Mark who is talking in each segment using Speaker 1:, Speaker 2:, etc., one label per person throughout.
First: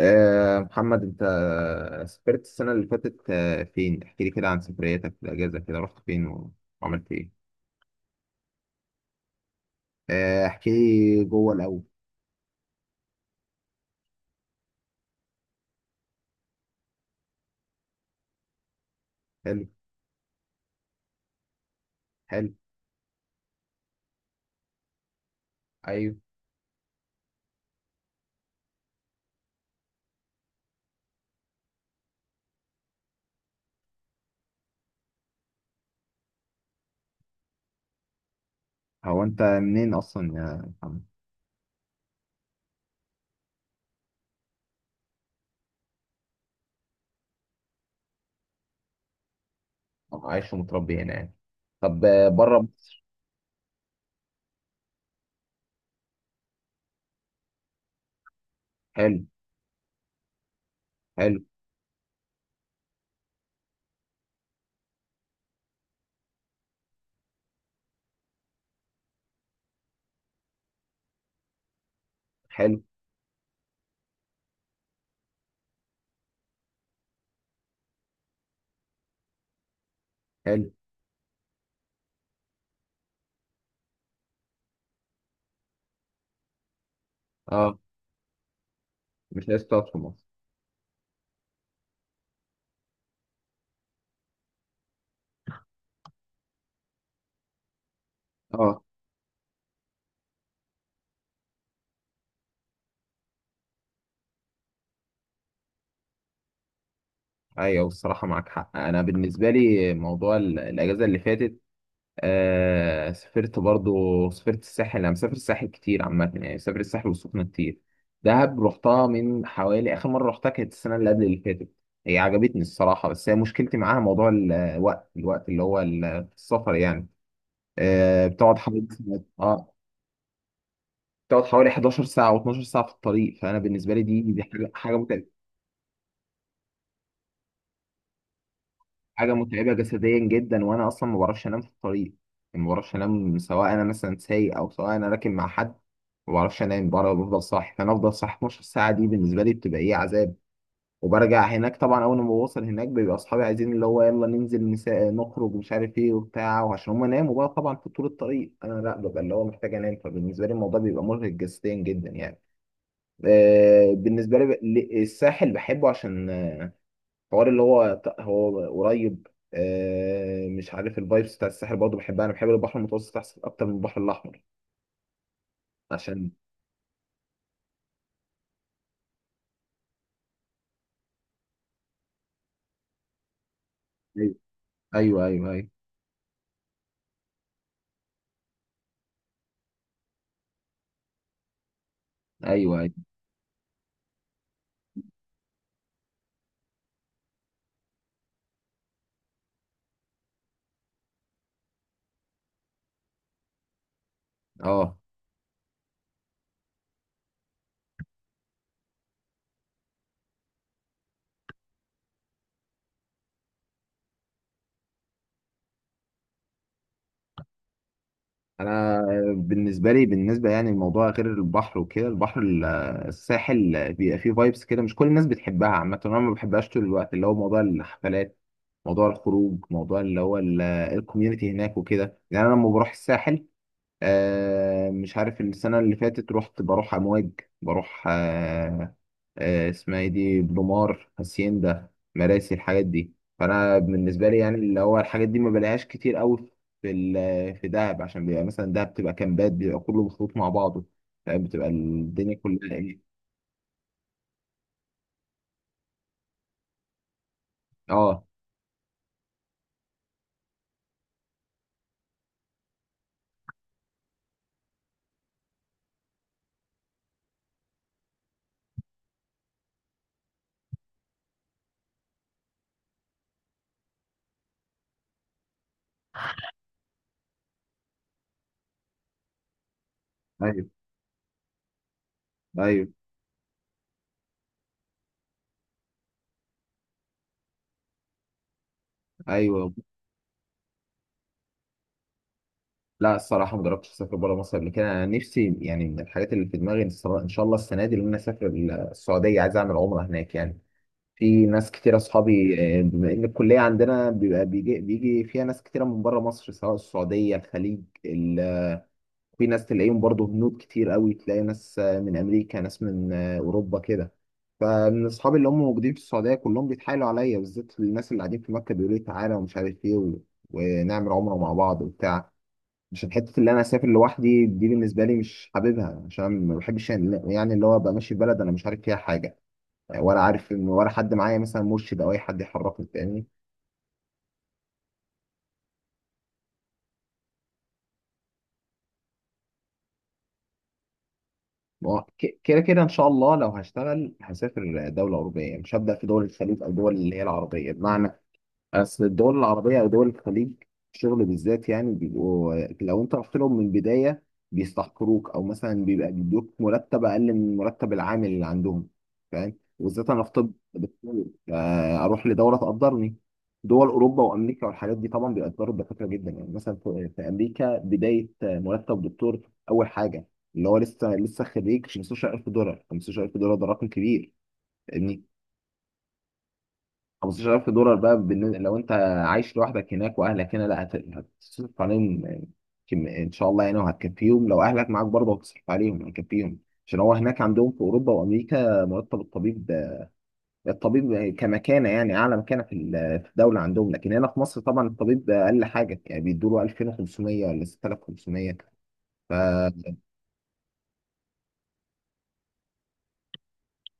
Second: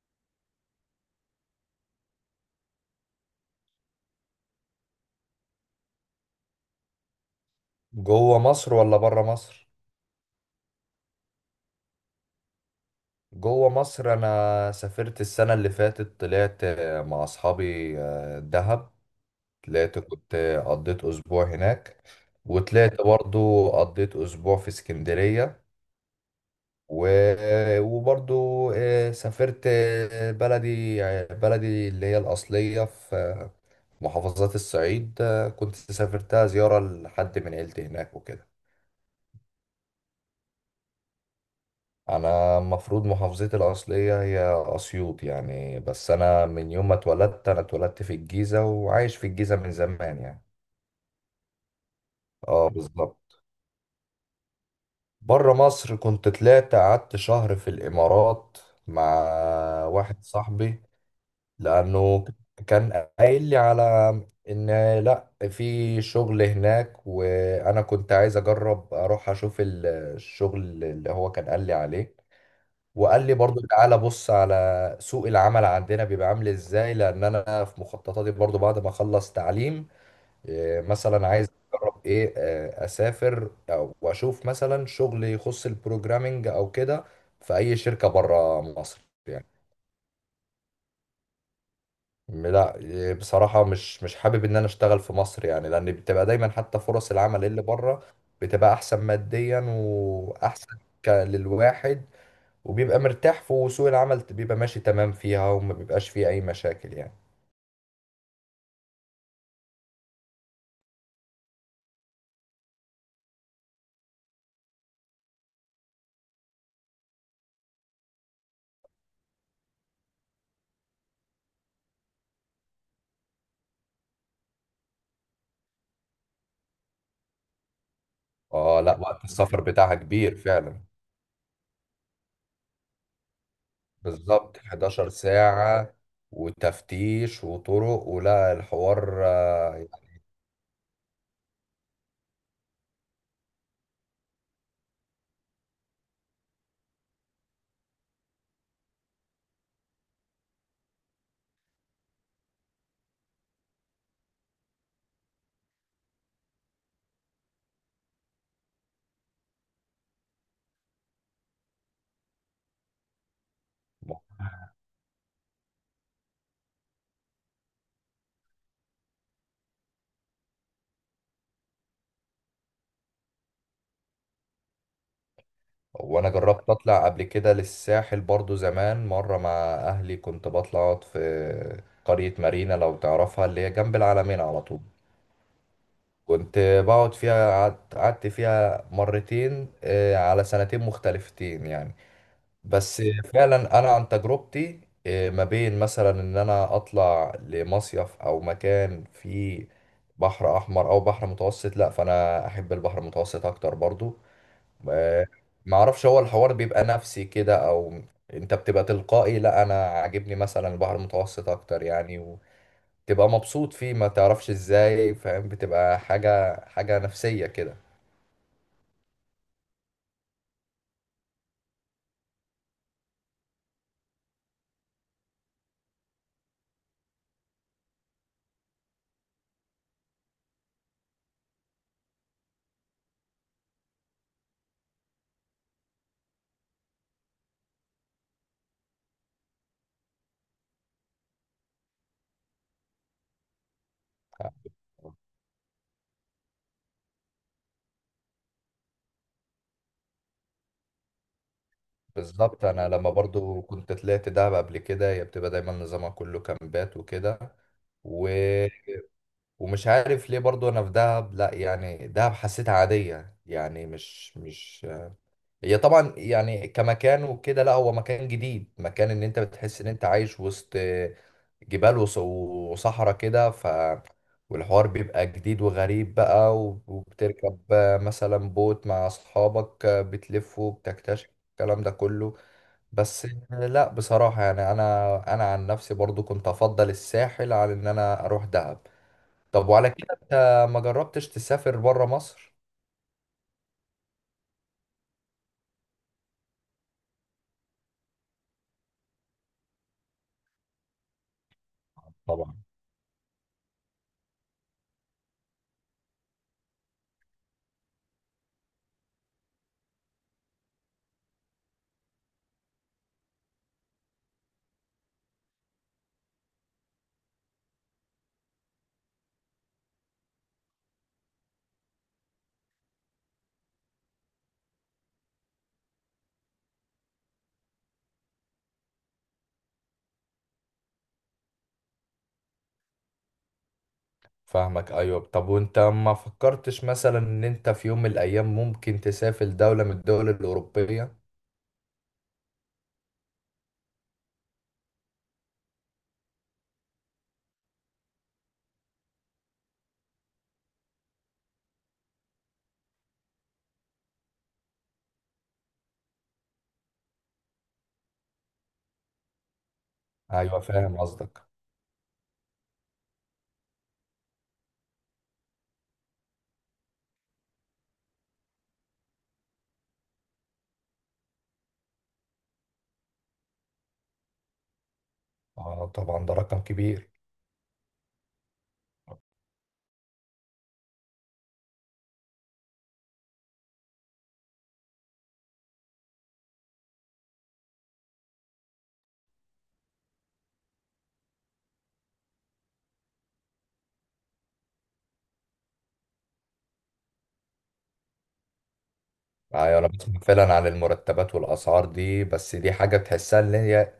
Speaker 1: محمد، انت سافرت السنة اللي فاتت فين؟ احكي لي كده عن سفرياتك في الأجازة، كده رحت فين وعملت ايه؟
Speaker 2: جوه مصر ولا بره مصر؟
Speaker 1: احكي لي جوه الأول.
Speaker 2: جوه مصر، انا سافرت السنه اللي فاتت، طلعت مع اصحابي دهب.
Speaker 1: حلو.
Speaker 2: طلعت كنت قضيت اسبوع هناك.
Speaker 1: حلو.
Speaker 2: وطلعت برضو قضيت اسبوع في اسكندريه.
Speaker 1: ايوه.
Speaker 2: و- وبرضو سافرت بلدي، بلدي اللي هي الاصليه في محافظات الصعيد. كنت سافرتها زياره لحد من عيلتي هناك وكده.
Speaker 1: هو انت منين أصلا يا محمد؟
Speaker 2: انا المفروض محافظتي الاصليه هي اسيوط يعني، بس انا من يوم ما اتولدت، انا اتولدت في الجيزه وعايش في الجيزه من زمان
Speaker 1: أنا
Speaker 2: يعني.
Speaker 1: عايش ومتربي هنا يعني. طب، بره
Speaker 2: اه،
Speaker 1: مصر؟
Speaker 2: بالظبط. بره مصر كنت طلعت قعدت شهر في الامارات مع
Speaker 1: حلو.
Speaker 2: واحد صاحبي،
Speaker 1: حلو.
Speaker 2: لانه كان قايل لي على ان لا، في شغل هناك، وانا كنت عايز اجرب اروح اشوف الشغل اللي هو كان قال لي عليه.
Speaker 1: حلو.
Speaker 2: وقال لي برضو تعالى بص على سوق العمل عندنا بيبقى عامل ازاي، لان انا في مخططاتي برضو بعد ما اخلص تعليم،
Speaker 1: حلو.
Speaker 2: مثلا عايز اجرب ايه، اسافر او واشوف مثلا شغل يخص البروجرامينج او كده في اي
Speaker 1: اه.
Speaker 2: شركة بره مصر يعني.
Speaker 1: مش عايز تقعد في مصر.
Speaker 2: لا، بصراحة مش حابب ان انا اشتغل في مصر يعني، لان بتبقى دايما حتى فرص العمل اللي بره بتبقى
Speaker 1: اه،
Speaker 2: احسن ماديا واحسن للواحد. وبيبقى مرتاح في وسوق العمل بيبقى ماشي تمام فيها، وما بيبقاش فيه أي مشاكل يعني.
Speaker 1: ايوه، الصراحة معاك حق. انا بالنسبة لي موضوع الأجازة اللي فاتت، سافرت، برضو سافرت الساحل. انا مسافر الساحل كتير عامة، يعني سافرت الساحل والسخنة كتير. دهب رحتها من حوالي، اخر مرة رحتها كانت السنة اللي قبل اللي فاتت. هي عجبتني الصراحة، بس هي مشكلتي معاها موضوع الوقت، الوقت اللي هو السفر يعني. آه بتقعد
Speaker 2: اه
Speaker 1: حوالي
Speaker 2: لا، وقت السفر
Speaker 1: اه
Speaker 2: بتاعها كبير فعلا.
Speaker 1: بتقعد حوالي 11 ساعة و12 ساعة في الطريق، فانا بالنسبة لي دي
Speaker 2: بالظبط
Speaker 1: حاجة حاجة
Speaker 2: 11
Speaker 1: متعبة.
Speaker 2: ساعة، وتفتيش وطرق، ولا الحوار
Speaker 1: حاجه متعبه
Speaker 2: يعني.
Speaker 1: جسديا جدا، وانا اصلا ما بعرفش انام في الطريق، يعني ما بعرفش انام سواء انا مثلا سايق او سواء انا راكب مع حد. ما بعرفش انام بره، بفضل صاحي، فانا افضل صاحي 12 ساعه. دي بالنسبه لي بتبقى ايه، عذاب. وبرجع هناك طبعا، اول ما بوصل هناك بيبقى اصحابي عايزين اللي هو يلا ننزل، نخرج ومش عارف ايه وبتاع. وعشان هم ناموا بقى طبعا في طول الطريق، انا لا، ببقى اللي هو محتاج انام، فبالنسبه لي الموضوع بيبقى مرهق جسديا جدا يعني. بالنسبه لي الساحل بحبه، عشان حوار اللي هو قريب. مش عارف، الفايبس بتاع الساحل برضه بحبها، انا بحب البحر المتوسط احسن، اكتر من البحر الاحمر
Speaker 2: وانا
Speaker 1: عشان...
Speaker 2: جربت اطلع قبل كده للساحل برضو زمان مرة مع اهلي، كنت بطلع اقعد في قرية مارينا، لو تعرفها، اللي هي جنب العلمين على طول.
Speaker 1: ايوه، ايوه، ايوه، ايوه،
Speaker 2: كنت بقعد فيها، قعدت فيها مرتين على سنتين مختلفتين يعني.
Speaker 1: ايوه، ايوه،
Speaker 2: بس فعلا انا عن تجربتي، ما بين مثلا ان انا اطلع لمصيف او مكان فيه بحر احمر او بحر متوسط، لا، فانا احب البحر المتوسط اكتر برضو.
Speaker 1: اه.
Speaker 2: آه، ما اعرفش، هو الحوار بيبقى نفسي كده او انت بتبقى تلقائي، لا انا عاجبني مثلا البحر المتوسط اكتر يعني. وتبقى مبسوط فيه ما تعرفش ازاي، فاهم، بتبقى حاجة نفسية
Speaker 1: انا بالنسبه لي، يعني الموضوع غير البحر وكده، البحر الساحل بيبقى فيه فايبس كده مش كل الناس بتحبها عامه. انا ما بحبهاش طول الوقت، اللي هو موضوع الحفلات، موضوع الخروج، موضوع اللي هو الكوميونتي هناك وكده يعني. انا لما بروح الساحل، مش عارف، السنة اللي فاتت رحت، بروح أمواج، بروح، اسمها ايه دي، بلومار، هاسيندا، مراسي، الحاجات دي. فأنا بالنسبة لي
Speaker 2: كده.
Speaker 1: يعني، اللي هو الحاجات دي ما بلاقيهاش كتير قوي في في دهب، عشان بيبقى مثلا دهب بتبقى كامبات، بيبقى كله مخلوط مع بعضه. فاهم، بتبقى الدنيا
Speaker 2: بالظبط،
Speaker 1: كلها
Speaker 2: انا
Speaker 1: ايه.
Speaker 2: لما برضو كنت طلعت دهب قبل كده، هي بتبقى دايما نظامها كله كامبات وكده.
Speaker 1: اه،
Speaker 2: و... ومش عارف ليه، برضو انا في دهب لا يعني، دهب حسيتها عادية يعني، مش. هي طبعا يعني كمكان وكده، لا هو مكان جديد، مكان ان انت بتحس ان انت عايش وسط جبال وص- وصحراء كده، والحوار بيبقى جديد وغريب بقى، وب- وبتركب مثلا بوت مع اصحابك
Speaker 1: ايوه،
Speaker 2: بتلفوا بتكتشف الكلام ده كله.
Speaker 1: ايوه،
Speaker 2: بس لا، بصراحة يعني، انا عن نفسي برضو كنت افضل الساحل عن ان انا اروح دهب. طب
Speaker 1: ايوه.
Speaker 2: وعلى كده انت ما جربتش تسافر برا مصر؟
Speaker 1: لا، الصراحه ما جربتش اسافر بره مصر قبل كده. انا نفسي يعني من الحاجات اللي في دماغي ان إن شاء الله السنه دي ان انا اسافر السعوديه، عايز اعمل عمره هناك يعني. في ناس كتير
Speaker 2: طبعا،
Speaker 1: اصحابي، بما ان الكليه عندنا بيبقى بيجي بيجي فيها ناس كتيره من بره مصر، سواء السعوديه، الخليج، ال... في ناس تلاقيهم برضو، هنود كتير قوي، تلاقي ناس من امريكا، ناس من اوروبا كده. فمن اصحابي اللي هم موجودين في السعوديه كلهم بيتحايلوا عليا، بالذات الناس اللي قاعدين في مكه، بيقولوا لي تعالى ومش عارف ايه و... ونعمل عمره مع بعض وبتاع. عشان حته اللي انا اسافر لوحدي دي بالنسبه لي مش حاببها، عشان ما بحبش يعني، اللي هو ابقى ماشي في بلد انا مش عارف فيها حاجه يعني، ولا عارف ان، ولا حد معايا مثلا مرشد او اي حد يحركني، فاهمني.
Speaker 2: فاهمك. ايوه، طب وانت ما فكرتش مثلا ان انت في يوم من الايام ممكن تسافر دولة من الدول الاوروبية؟
Speaker 1: ما هو كده كده ان شاء الله، لو هشتغل هسافر دوله اوروبيه، مش هبدا في دول الخليج او دول اللي هي العربيه. بمعنى اصل الدول العربيه او دول الخليج، الشغل بالذات يعني بيبقوا، لو انت رحت لهم من البدايه بيستحقروك، او مثلا بيبقى بيدوك مرتب اقل من مرتب العامل اللي عندهم، فاهم. وبالذات انا في طب،
Speaker 2: ايوه، فاهم
Speaker 1: دكتور،
Speaker 2: قصدك.
Speaker 1: اروح لدوله تقدرني. دول اوروبا وامريكا والحاجات دي طبعا بيقدروا الدكاتره جدا، يعني مثلا في امريكا بدايه مرتب دكتور، اول حاجه، اللي هو لسه لسه خريج، 15000 دولار. 15000 دولار ده رقم كبير يعني.
Speaker 2: اه، طبعا ده رقم كبير.
Speaker 1: 15000 دولار بقى، بالنسبة لو انت عايش لوحدك هناك واهلك هنا لا، هتصرف عليهم ان شاء الله يعني، وهتكفيهم. لو اهلك معاك برضه هتصرف عليهم، هتكفيهم. عشان هو هناك عندهم في اوروبا وامريكا مرتب الطبيب، الطبيب كمكانه يعني اعلى مكانه في في الدوله عندهم. لكن هنا في مصر طبعا الطبيب اقل حاجه، يعني بيدوا له 2500 ولا 6500. ف...
Speaker 2: ايوه، انا بسمع فعلا عن المرتبات والاسعار دي، بس دي حاجة تحسها ان هي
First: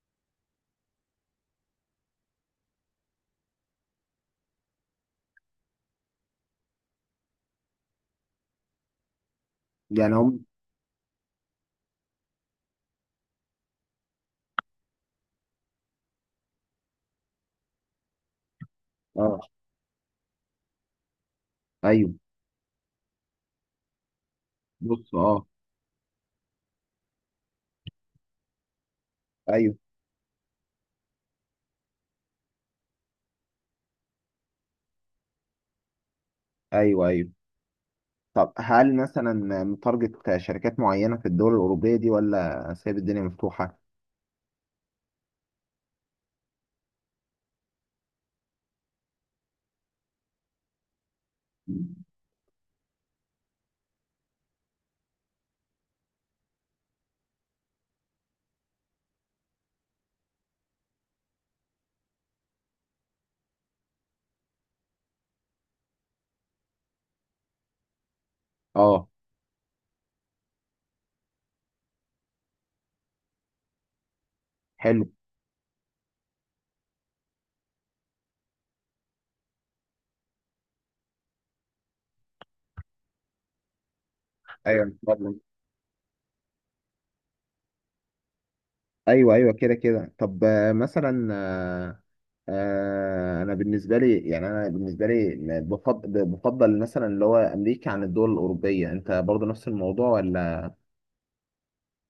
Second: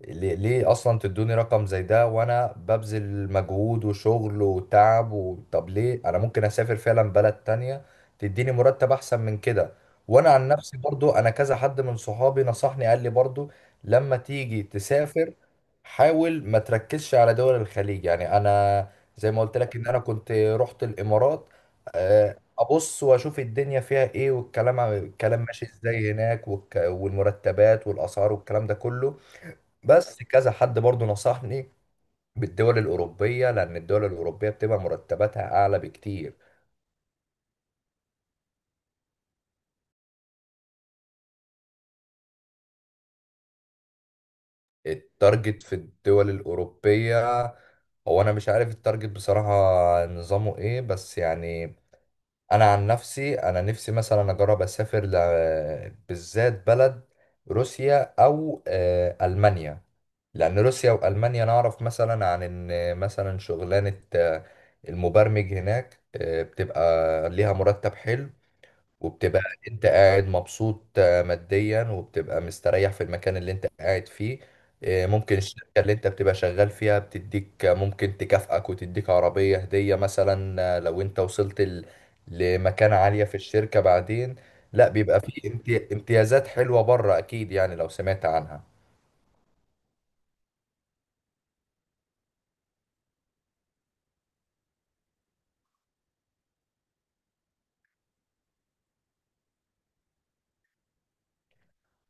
Speaker 2: ليه، اصلا تدوني رقم زي ده، وانا ببذل مجهود وشغل وتعب، طب ليه انا ممكن اسافر فعلا بلد تانية تديني مرتب احسن من كده؟
Speaker 1: يعني
Speaker 2: وانا
Speaker 1: هم،
Speaker 2: عن نفسي برضو، انا كذا حد من صحابي نصحني، قال لي برضو لما تيجي تسافر حاول ما تركزش على دول الخليج يعني. انا زي
Speaker 1: اه،
Speaker 2: ما قلت لك ان انا كنت رحت الامارات،
Speaker 1: ايوه،
Speaker 2: ابص واشوف الدنيا فيها ايه، والكلام
Speaker 1: بص،
Speaker 2: الكلام
Speaker 1: اه،
Speaker 2: ماشي ازاي هناك، والك- والمرتبات والاسعار والكلام ده كله.
Speaker 1: ايوه،
Speaker 2: بس كذا حد برضو نصحني بالدول الأوروبية، لأن الدول الأوروبية بتبقى مرتباتها أعلى بكتير.
Speaker 1: ايوه، ايوه. طب هل مثلا متارجت شركات معينة في الدول الأوروبية دي، ولا سايب الدنيا مفتوحة؟
Speaker 2: التارجت في الدول الأوروبية، هو أنا مش عارف التارجت بصراحة نظامه إيه، بس يعني أنا عن نفسي، أنا نفسي مثلا أجرب أسافر بالذات بلد، روسيا أو ألمانيا، لأن روسيا وألمانيا نعرف مثلا عن إن مثلا شغلانة المبرمج هناك بتبقى ليها مرتب حلو،
Speaker 1: اه،
Speaker 2: وبتبقى انت قاعد مبسوط ماديا، وبتبقى مستريح في المكان اللي انت قاعد فيه.
Speaker 1: حلو،
Speaker 2: ممكن الشركة اللي انت بتبقى شغال فيها بتديك، ممكن تكافئك وتديك عربية هدية مثلا، لو انت وصلت ل- لمكانة عالية في الشركة بعدين.
Speaker 1: ايوه،
Speaker 2: لا، بيبقى
Speaker 1: اتفضل.
Speaker 2: فيه امتيازات حلوة بره اكيد يعني، لو سمعت عنها.
Speaker 1: ايوه، ايوه، كده كده. طب مثلا، انا بالنسبه لي، يعني انا بالنسبه لي بفضل، مثلا اللي هو امريكا عن الدول الاوروبيه، انت برضه نفس الموضوع ولا...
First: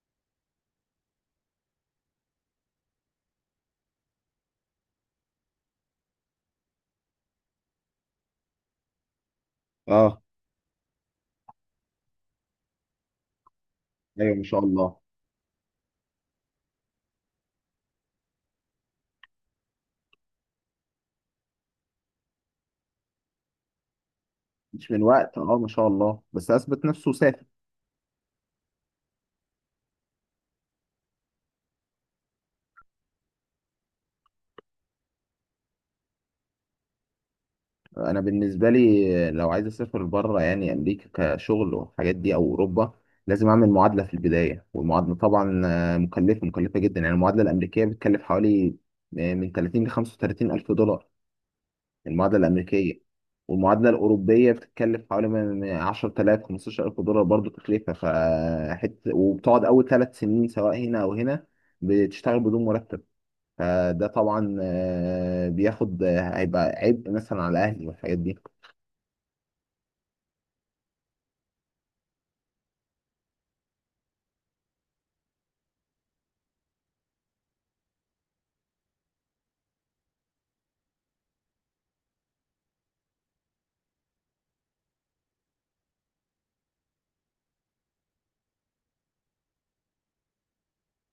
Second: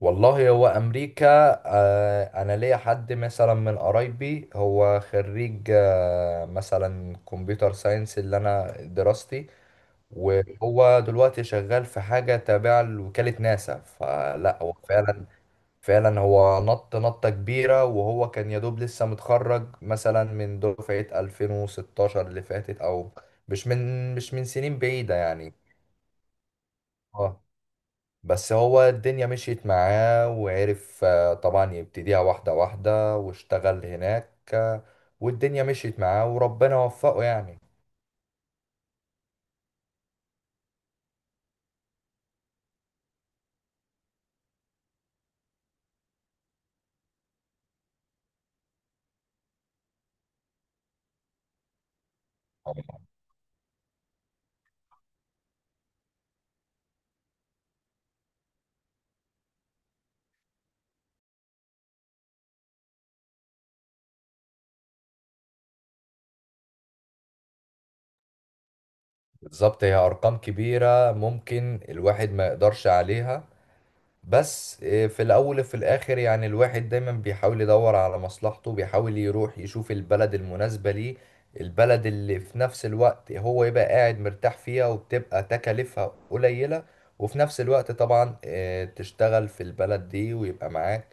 Speaker 2: والله، هو امريكا، انا ليا حد مثلا من قرايبي، هو خريج مثلا كمبيوتر ساينس، اللي انا دراستي،
Speaker 1: اه،
Speaker 2: وهو دلوقتي شغال في حاجة تابعة لوكالة ناسا،
Speaker 1: ايوه، ما
Speaker 2: فلا
Speaker 1: شاء
Speaker 2: هو
Speaker 1: الله.
Speaker 2: فعلا. فعلا هو نطة كبيرة، وهو كان يدوب لسه متخرج مثلا من دفعة 2016 اللي فاتت، أو مش من سنين
Speaker 1: مش من
Speaker 2: بعيدة
Speaker 1: وقت،
Speaker 2: يعني.
Speaker 1: اه، ما شاء الله. بس اثبت نفسه
Speaker 2: اه،
Speaker 1: وسافر.
Speaker 2: بس هو الدنيا مشيت معاه، وعرف طبعا يبتديها واحدة واحدة، واشتغل هناك، والدنيا مشيت معاه وربنا وفقه يعني.
Speaker 1: انا بالنسبه لي لو عايز اسافر بره يعني امريكا كشغل والحاجات دي او اوروبا، لازم اعمل معادله في البدايه، والمعادله طبعا مكلفه مكلفه جدا يعني. المعادله الامريكيه بتكلف حوالي من 30 ل 35 الف دولار، المعادله الامريكيه. والمعادله الاوروبيه بتتكلف حوالي من 10000 15000 دولار برضو تكلفه فحت. وبتقعد اول 3 سنين، سواء هنا او هنا، بتشتغل بدون مرتب. فده طبعا آه، بياخد آه، هيبقى عبء مثلا على اهلي والحاجات دي.
Speaker 2: بالظبط، هي ارقام كبيره ممكن الواحد ما يقدرش عليها. بس في الأول وفي الآخر يعني، الواحد دايما بيحاول يدور على مصلحته، بيحاول يروح يشوف البلد المناسبة ليه، البلد اللي في نفس الوقت هو يبقى قاعد مرتاح فيها، وبتبقى تكاليفها قليلة، وفي نفس الوقت طبعا تشتغل في البلد دي، ويبقى معاك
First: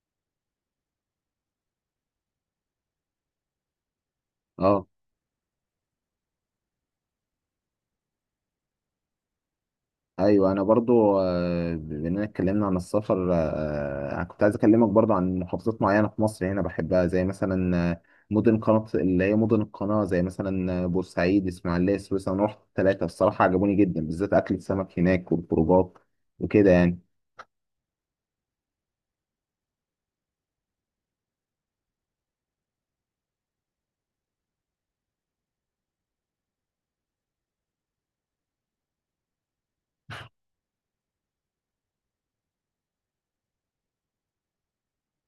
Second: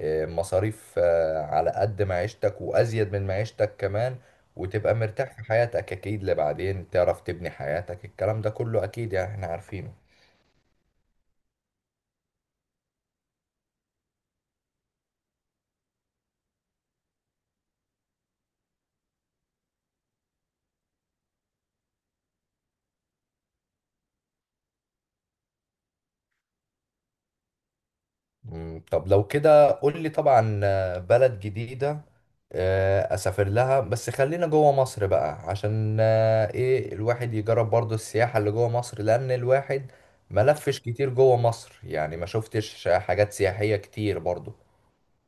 Speaker 2: مصاريف على قد معيشتك وأزيد من معيشتك كمان،
Speaker 1: اه،
Speaker 2: وتبقى مرتاح في حياتك أكيد، لبعدين تعرف تبني حياتك، الكلام ده كله أكيد يعني، احنا عارفينه.
Speaker 1: ايوه، انا برضو، بما اننا اتكلمنا عن السفر، انا كنت عايز اكلمك برضو عن محافظات معينه في مصر هنا بحبها، زي مثلا مدن قناه اللي هي مدن القناه، زي مثلا بورسعيد، اسماعيليه، سويسرا. انا رحت الثلاثه، الصراحه عجبوني جدا، بالذات اكل السمك هناك والخروجات وكده يعني.
Speaker 2: طب لو كده قول لي، طبعا بلد جديدة أسافر لها، بس خلينا جوه مصر بقى عشان الواحد يجرب برضو السياحة اللي جوه مصر، لأن الواحد ملفش كتير جوه مصر يعني، ما شفتش حاجات سياحية كتير برضو.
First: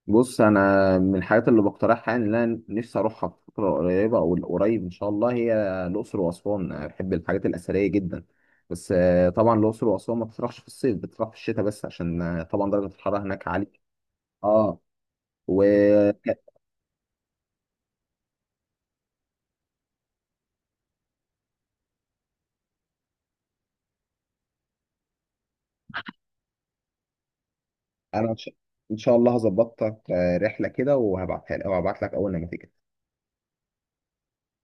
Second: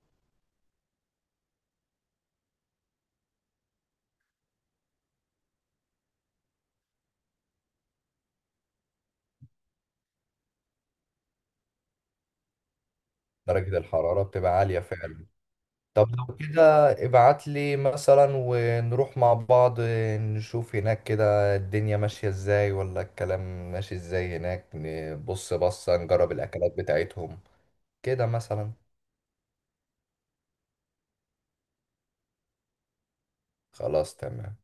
Speaker 1: بص، انا من الحاجات اللي بقترحها يعني، اللي انا نفسي اروحها في فتره قريبه او قريب ان شاء الله، هي الاقصر واسوان، انا بحب الحاجات الاثريه جدا. بس طبعا الاقصر واسوان ما بتطرحش في الصيف، بتطرح في الشتاء، بس عشان طبعا درجه الحراره هناك عاليه.
Speaker 2: درجة الحرارة بتبقى
Speaker 1: اه،
Speaker 2: عالية فعلا. طب
Speaker 1: وانا،
Speaker 2: لو كده ابعت لي مثلا ونروح مع بعض، نشوف هناك كده الدنيا ماشية ازاي ولا الكلام ماشي ازاي هناك، نبص بصة نجرب الأكلات بتاعتهم كده
Speaker 1: ان شاء
Speaker 2: مثلا.
Speaker 1: إن شاء الله هظبط لك رحله كده وهبعتها لك، او هبعت لك اول ما تيجي.
Speaker 2: خلاص، تمام.